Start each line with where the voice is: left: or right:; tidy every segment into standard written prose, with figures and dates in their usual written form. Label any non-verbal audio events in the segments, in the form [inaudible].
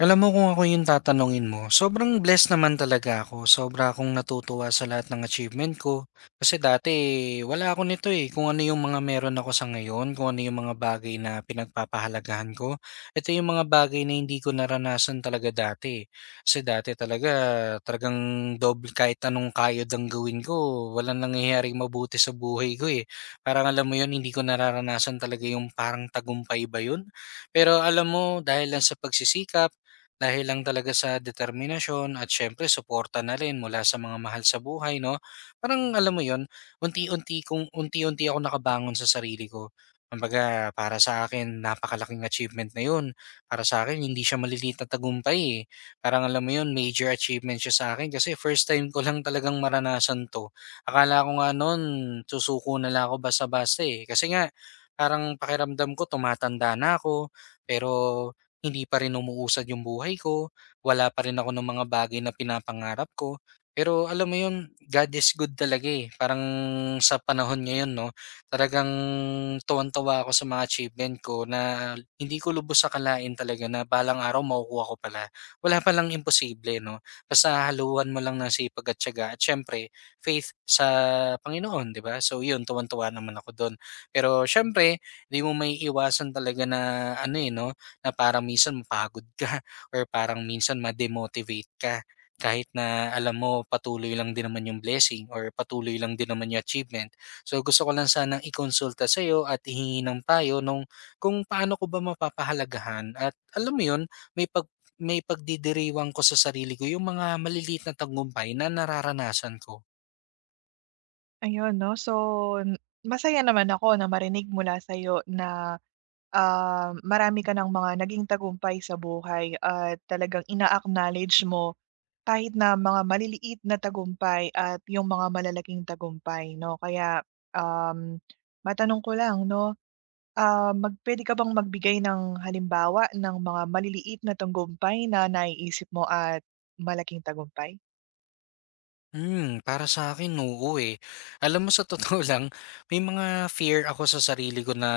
left: Alam mo kung ako yung tatanungin mo, sobrang blessed naman talaga ako. Sobra akong natutuwa sa lahat ng achievement ko. Kasi dati, wala ako nito eh. Kung ano yung mga meron ako sa ngayon, kung ano yung mga bagay na pinagpapahalagahan ko, ito yung mga bagay na hindi ko naranasan talaga dati. Kasi dati talaga, talagang double kahit anong kayod ang gawin ko, walang nangyayaring mabuti sa buhay ko eh. Parang alam mo yun, hindi ko nararanasan talaga yung parang tagumpay ba yun? Pero alam mo, dahil lang sa pagsisikap, dahil lang talaga sa determinasyon at syempre suporta na rin mula sa mga mahal sa buhay, no? Parang alam mo yon, unti-unti ako nakabangon sa sarili ko. Kumbaga, para sa akin, napakalaking achievement na yun. Para sa akin, hindi siya maliliit na tagumpay, eh. Parang alam mo yun, major achievement siya sa akin kasi first time ko lang talagang maranasan to. Akala ko nga noon, susuko na lang ako basta-basta eh. Kasi nga, parang pakiramdam ko, tumatanda na ako. Pero hindi pa rin umuusad yung buhay ko, wala pa rin ako ng mga bagay na pinapangarap ko. Pero alam mo yun, God is good talaga eh. Parang sa panahon ngayon, no, talagang tuwan-tuwa ako sa mga achievement ko na hindi ko lubos sa akalain talaga na balang araw makukuha ko pala. Wala palang imposible, no? Basta haluan mo lang ng sipag at tiyaga. At syempre, faith sa Panginoon, di ba? So yun, tuwan-tuwa naman ako doon. Pero syempre, hindi mo may iwasan talaga na ano eh, no? Na parang minsan mapagod ka [laughs] or parang minsan ma-demotivate ka kahit na alam mo patuloy lang din naman yung blessing or patuloy lang din naman yung achievement. So gusto ko lang sanang ikonsulta sa iyo at ihingi ng payo nung kung paano ko ba mapapahalagahan at alam mo yun, may pag may pagdidiriwang ko sa sarili ko yung mga maliliit na tagumpay na nararanasan ko.
right: Ayun 'no, so n- masaya naman ako na marinig mula sa'yo na, marami ka ng mga naging tagumpay sa buhay at talagang ina-acknowledge mo kahit na mga maliliit na tagumpay at yung mga malalaking tagumpay 'no. Kaya, um, matanong ko lang 'no, ah, mag puwede ka bang magbigay ng halimbawa ng mga maliliit na tagumpay na naiisip mo at malaking tagumpay?
left: Para sa akin oo, eh. Alam mo sa totoo [laughs] lang, may mga fear ako sa sarili ko na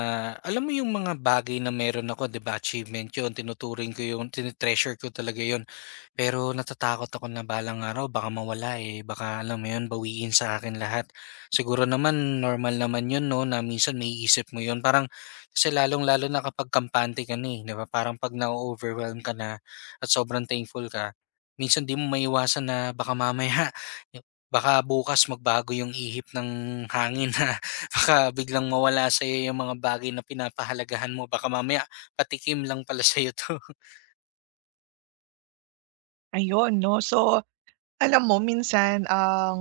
left: alam mo yung mga bagay na meron ako, 'di ba achievement yun, tinuturing ko yun, tine ko talaga yun. Pero natatakot ako na balang araw baka mawala, eh, baka alam mo yun, bawiin sa akin lahat. Siguro naman normal naman yun 'no, na minsan may isip mo yun. Parang kasi lalong-lalo na kapag kampante ka na, eh, 'di ba? Parang 'pag na overwhelm ka na at sobrang thankful ka, minsan 'di mo maiwasan na baka mamaya. [laughs] Yup, baka bukas magbago yung ihip ng hangin, ha. [laughs] Baka biglang mawala sa'yo yung mga bagay na pinapahalagahan mo. Baka mamaya patikim lang pala sa'yo 'to. [laughs]
right: Ayun 'no, so alam mo minsan ang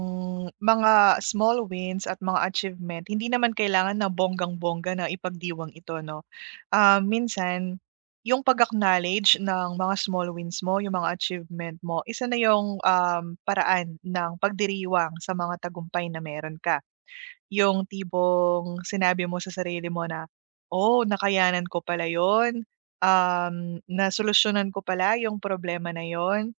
right: mga small wins at mga achievement hindi naman kailangan na bonggang-bongga na ipagdiwang ito 'no. Ah, minsan yung pag-acknowledge ng mga small wins mo, yung mga achievement mo, isa na yung, paraan ng pagdiriwang sa mga tagumpay na meron ka. Yung tibong sinabi mo sa sarili mo na, "Oh, nakayanan ko pala 'yun, nasolusyonan ko pala yung problema na yon.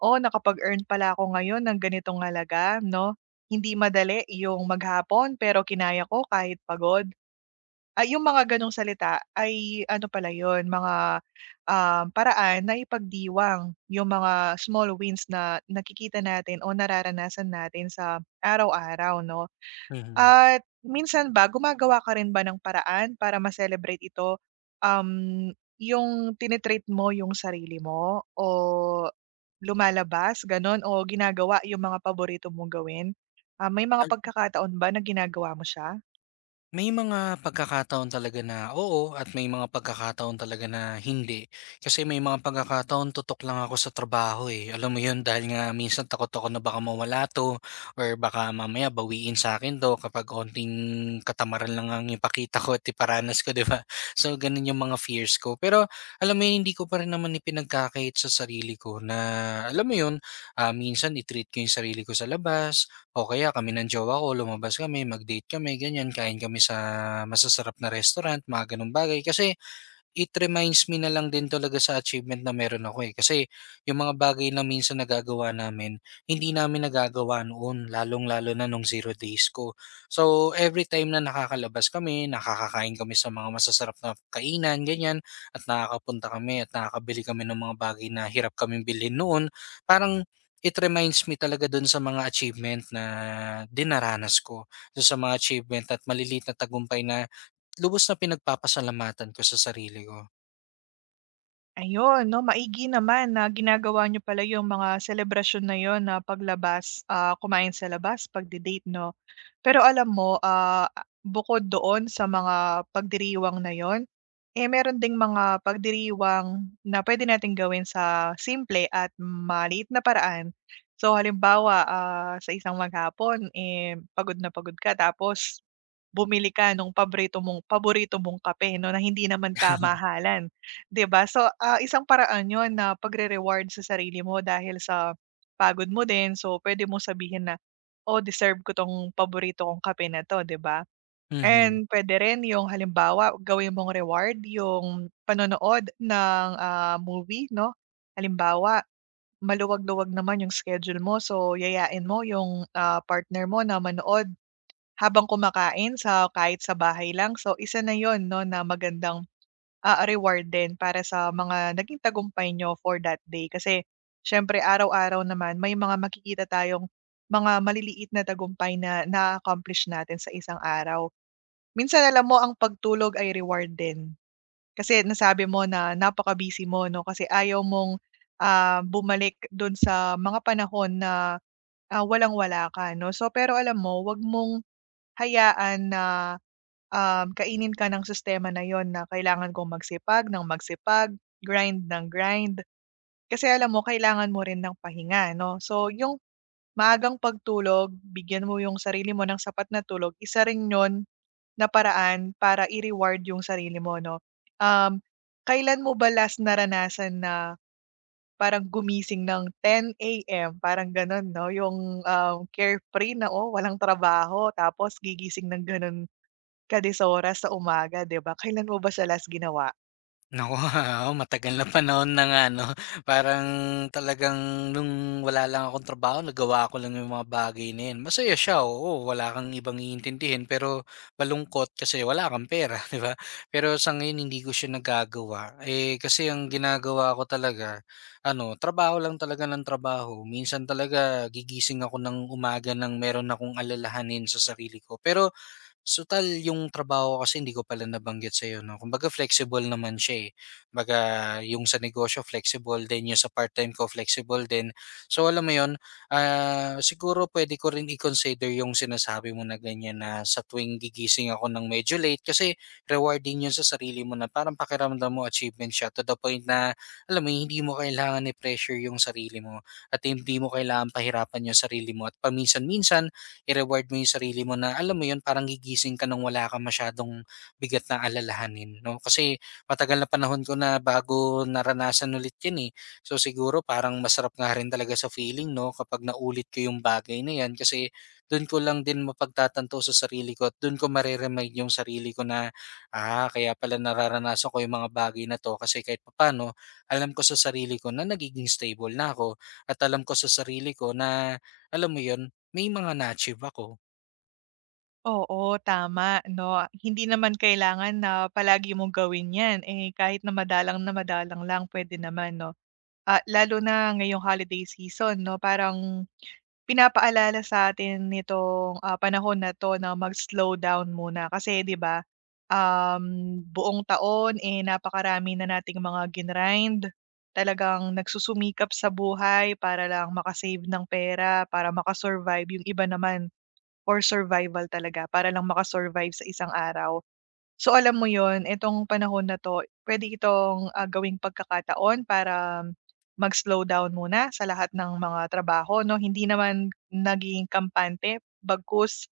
right: Oh, nakapag-earn pala ako ngayon ng ganitong halaga 'no. Hindi madali yung maghapon pero kinaya ko kahit pagod." Ay yung mga gano'ng salita ay ano pala 'yun, mga, paraan na ipagdiwang yung mga small wins na nakikita natin o nararanasan natin sa araw-araw 'no.
left: Mhm.
right: At minsan ba gumagawa ka rin ba ng paraan para ma-celebrate ito? Um, yung tini mo yung sarili mo o lumalabas gano'n o ginagawa yung mga paborito mong gawin? May mga pagkakataon ba na ginagawa mo siya?
left: May mga pagkakataon talaga na oo at may mga pagkakataon talaga na hindi. Kasi may mga pagkakataon tutok lang ako sa trabaho eh. Alam mo yun dahil nga minsan takot ako na baka mawala to or baka mamaya bawiin sa akin to kapag onting katamaran lang ang ipakita ko at iparanas ko, di ba? [laughs] So ganun yung mga fears ko. Pero alam mo yun, hindi ko pa rin naman ipinagkakait sa sarili ko na alam mo yun, minsan itreat ko yung sarili ko sa labas o kaya kami ng jowa ko, lumabas kami, mag-date kami, ganyan, kain kami sa masasarap na restaurant, mga ganung bagay. Kasi it reminds me na lang din talaga sa achievement na meron ako, eh. Kasi yung mga bagay na minsan nagagawa namin, hindi namin nagagawa noon, lalong-lalo na nung zero days ko. So, every time na nakakalabas kami, nakakakain kami sa mga masasarap na kainan, ganyan, at nakakapunta kami at nakakabili kami ng mga bagay na hirap kaming bilhin noon, parang it reminds me talaga dun sa mga achievement na dinaranas ko. Dun sa mga achievement at maliliit na tagumpay na lubos na pinagpapasalamatan ko sa sarili ko.
right: Ayun 'no, maigi naman na ginagawa nyo pala yung mga selebrasyon na yun na paglabas, kumain sa labas, pagde-date 'no. Pero alam mo, bukod doon sa mga pagdiriwang na yun, eh, meron ding mga pagdiriwang na pwede natin gawin sa simple at maliit na paraan. So halimbawa, sa isang maghapon, eh, pagod na pagod ka tapos bumili ka nung paborito mong kape 'no, na hindi naman kamahalan. 'Di ba? So, isang paraan yon na pagre-reward sa sarili mo dahil sa pagod mo din. So, pwede mo sabihin na, "Oh, deserve ko 'tong paborito kong kape na 'to," 'di ba?
left: Mhm.
right: And puwede rin yung halimbawa, gawin mong reward yung panonood ng, movie 'no. Halimbawa, maluwag-luwag naman yung schedule mo, so yayain mo yung, partner mo na manood habang kumakain sa kahit sa bahay lang. So, isa na 'yun 'no na magandang reward din para sa mga naging tagumpay niyo for that day. Kasi siyempre araw-araw naman may mga makikita tayong mga maliliit na tagumpay na na-accomplish natin sa isang araw. Minsan alam mo ang pagtulog ay reward din. Kasi nasabi mo na napaka-busy mo 'no kasi ayaw mong bumalik dun sa mga panahon na, walang-wala ka 'no. So pero alam mo, 'wag mong hayaan na kainin ka ng sistema na yon na kailangan kong magsipag ng magsipag, grind ng grind. Kasi alam mo kailangan mo rin ng pahinga 'no. So yung maagang pagtulog, bigyan mo yung sarili mo ng sapat na tulog, isa rin yun na paraan para i-reward yung sarili mo 'no. Um, kailan mo ba last naranasan na parang gumising ng 10 a.m. parang ganun 'no, yung, carefree na, oh, walang trabaho tapos gigising ng ganun. Kadisora sa umaga, 'di ba? Kailan mo ba siya last ginawa?
left: Naku, [laughs] oo, matagal na panahon na nga 'no. [laughs] Parang talagang nung wala lang akong trabaho nagawa ko lang yung mga bagay na yun. Masaya siya, oo, wala kang ibang iintindihin, pero malungkot kasi wala kang pera, [laughs] 'di ba? Pero sa ngayon hindi ko siya nagagawa, eh, kasi ang ginagawa ko talaga ano, trabaho lang talaga ng trabaho. Minsan talaga gigising ako ng umaga ng meron akong alalahanin sa sarili ko. Pero total yung trabaho ko kasi hindi ko pala nabanggit sa iyo 'no, kumbaga flexible naman siya, eh. Kumbaga yung sa negosyo flexible din, yung sa part-time ko flexible din. So alam mo yon, siguro puwede ko rin i-consider yung sinasabi mo na ganyan na sa tuwing gigising ako ng medyo late kasi rewarding yun sa sarili mo na parang pakiramdam mo achievement siya, to the point na alam mo yun, hindi mo kailangan i-pressure yung sarili mo at hindi mo kailangan pahirapan yung sarili mo at paminsan-minsan i-reward mo yung sarili mo na alam mo yun parang gigising ka ng wala ka masyadong bigat na alalahanin 'no. Kasi matagal na panahon ko na bago naranasan ulit yun, eh. So, siguro parang masarap nga rin talaga sa feeling 'no kapag naulit ko yung bagay na yan, kasi dun ko lang din mapagtatanto sa sarili ko at dun ko mare-remind yung sarili ko na, "Ah, kaya pala nararanasan ko yung mga bagay na 'to kasi kahit papano alam ko sa sarili ko na nagiging stable na ako at alam ko sa sarili ko na alam mo yun may mga na-achieve ako."
right: Oo, tama 'no. Hindi naman kailangan na palagi mong gawin 'yan, eh, kahit na madalang lang pwede naman 'no. Lalo na ngayong holiday season 'no, parang pinapaalala sa'tin nitong, ah, panahon na 'to na mag-slow down muna kasi 'di ba, um, buong taon, eh, napakarami na nating mga grinid. Talagang nagsusumikap sa buhay para lang makasave ng pera, para makasurvive yung iba naman for survival talaga, para lang makasurvive sa isang araw. So, alam mo yon, itong panahon na 'to, pwede itong, gawing pagkakataon para mag-slow down muna sa lahat ng mga trabaho 'no, hindi naman naging kampante bagkus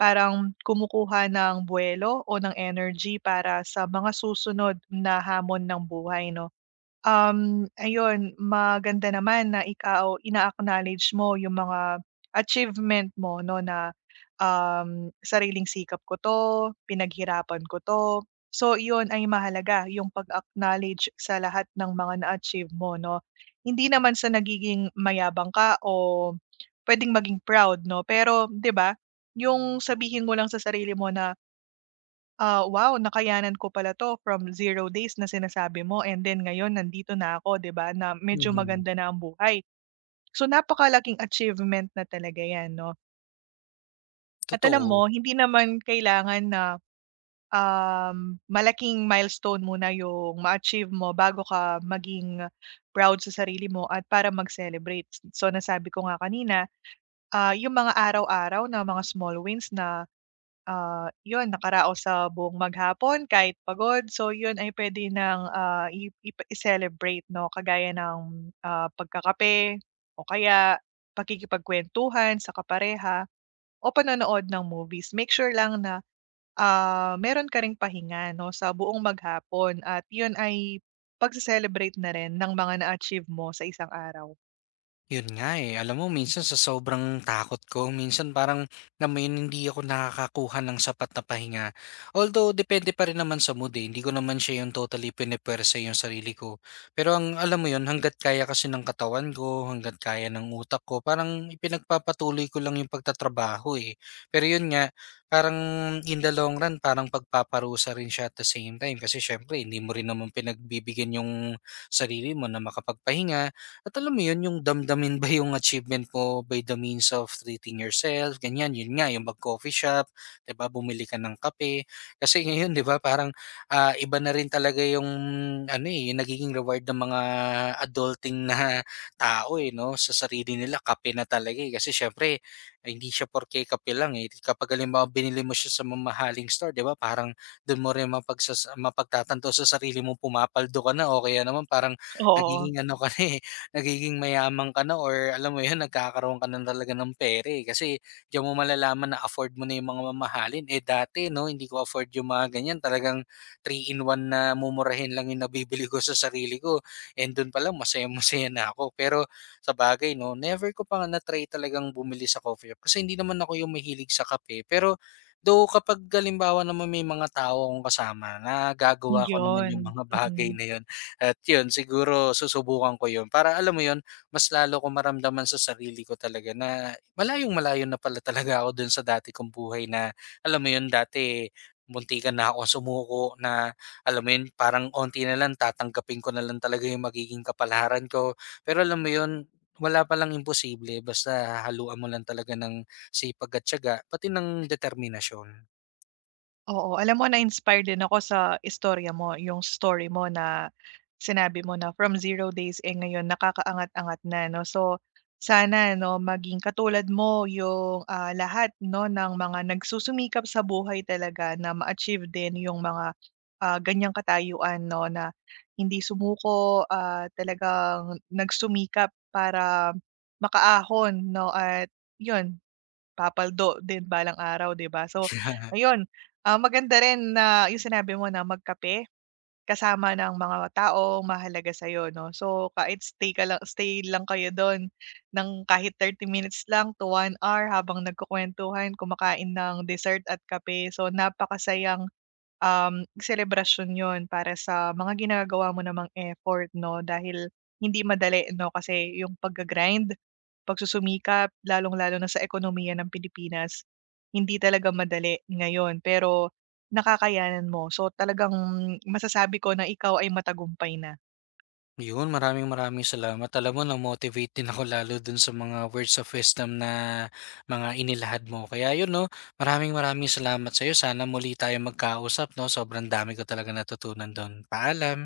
right: parang kumukuha ng buwelo o ng energy para sa mga susunod na hamon ng buhay 'no. Ayun maganda naman na ikaw ina-acknowledge mo yung mga achievement mo 'no na, sariling sikap ko 'to, pinaghirapan ko 'to. So iyon ay mahalaga yung pag-acknowledge sa lahat ng mga na-achieve mo 'no. Hindi naman sa nagiging mayabang ka o pwedeng maging proud 'no, pero 'di ba, yung sabihin mo lang sa sarili mo na, "Ah, wow, nakayanan ko pala 'to from zero days na sinasabi mo and then ngayon nandito na ako 'di ba, na medyo
left: Mhm.
right: maganda na ang buhay." So, napakalaking achievement na talaga 'yan 'no. At alam
left: Totoo.
right: mo hindi naman kailangan na, malaking milestone muna yung ma-achieve mo bago ka maging proud sa sarili mo at para mag-celebrate. So, nasabi ko nga kanina, yung mga araw-araw na mga small wins na, ah, 'yun nakaraos sa buong maghapon kahit pagod. So 'yun ay pwede ng, ah, i ipa i-celebrate 'no, kagaya ng, pagkakape o kaya pakikipagkuwentuhan sa kapareha o panonood ng movies. Make sure lang na, meron ka ring pahinga 'no, sa buong maghapon at 'yun ay pagse-celebrate na rin ng mga na-achieve mo sa isang araw.
left: Yun nga, eh. Alam mo minsan sa sobrang takot ko, minsan parang alam mo yun, hindi ako nakakakuha ng sapat na pahinga. Although depende pa rin naman sa mood, eh. Hindi ko naman siya yung totally pinepwersa yung sarili ko. Pero ang alam mo yun, hangga't kaya kasi ng katawan ko, hangga't kaya ng utak ko, parang ipinagpapatuloy ko lang yung pagtatrabaho, eh. Pero yun nga, parang in the long run, parang pagpaparusa rin siya at the same time. Kasi syempre, hindi mo rin naman pinagbibigyan yung sarili mo na makapagpahinga at alam mo 'yun, yung damdamin ba yung achievement mo by the means of treating yourself, ganyan. 'Yun nga, yung mag-coffee shop, 'di ba, bumili ka ng kape. Kasi ngayon, 'di ba, parang, iba na rin talaga yung ano, eh, yung nagiging reward ng mga adulting na tao, eh, 'no, sa sarili nila kape na talaga, eh. Kasi siyempre, ay hindi siya porke kape lang, eh. Kapag halimbawa binili mo siya sa mamahaling store, 'di ba, parang do'n mo rin mapagsasa mapagtatanto sa sarili mo, pumapaldo ka na o kaya naman parang
right: Oo,
left: nagiging ano ka na, eh, nagiging mayaman ka na or alam mo 'yun, [laughs] nagkakaroon ka na talaga ng pera, eh. Kasi diyan mo malalaman na afford mo na 'yung mga mamahalin. Eh, dati 'no, hindi ko afford 'yung mga ganiyan, talagang 3-in-1 na mumurahin lang 'yung nabibili ko sa sarili ko and do'n pa lang masayang-masaya na ako. Pero sa bagay 'no, never ko pa nga na-try talagang bumili sa coffee shop kasi hindi naman ako 'yung mahilig sa kape. Pero though kapag galimbawa naman may mga tao akong kasama na gagawa ko naman 'yung
right: 'yun,
left: mga [laughs] bagay
right: mm.
left: na 'yun, at yun siguro susubukan ko yun para alam mo yun, mas lalo ko maramdaman sa sarili ko talaga na malayong-malayo na pala talaga ako dun sa dati kong buhay na alam mo yun dati muntikan na ako sumuko na, alam mo yun parang onti na lang tatanggapin ko na lang talaga yung magiging kapalaran ko. Pero alam mo yun, wala palang imposible basta hahaluan mo lang talaga ng sipag at tiyaga pati ng determinasyon.
right: Oo, alam mo na-inspire din ako sa istorya mo, yung story mo na sinabi mo na from zero days, eh, ngayon nakakaangat-angat na 'no. So, sana 'no maging katulad mo yung, lahat 'no ng mga nagsusumikap sa buhay talaga na ma-achieve din yung mga, ganiyang katayuan 'no na hindi sumuko, talagang nagsumikap para makaahon 'no at yun. Papaldo din balang araw, 'di ba? So
left: [laughs]
right: ayun, maganda rin na yung sinabi mo na magkape kasama ng mga tao mahalaga sa'yo 'no. So kahit stay ka lang stay lang kayo do'n ng kahit 30 minutes lang to 1 hour habang nagkukuwentuhan, kumakain ng dessert at kape. So napakasayang selebrasyon 'yun para sa mga ginagawa mo namang effort 'no, dahil hindi madali 'no, kasi yung pagga-grind, pagsusumikap, lalong-lalo na sa ekonomiya ng Pilipinas, hindi talaga madali ngayon pero nakakayanan mo. So talagang masasabi ko na ikaw ay matagumpay na.
left: Yun, maraming maraming salamat. Alam mo na-motivate din ako lalo dun sa mga words of wisdom na mga inilahad mo. Kaya yun 'no, maraming maraming salamat sa'yo. Sana muli tayong magkausap 'no, sobrang dami ko talaga natutunan dun. Paalam.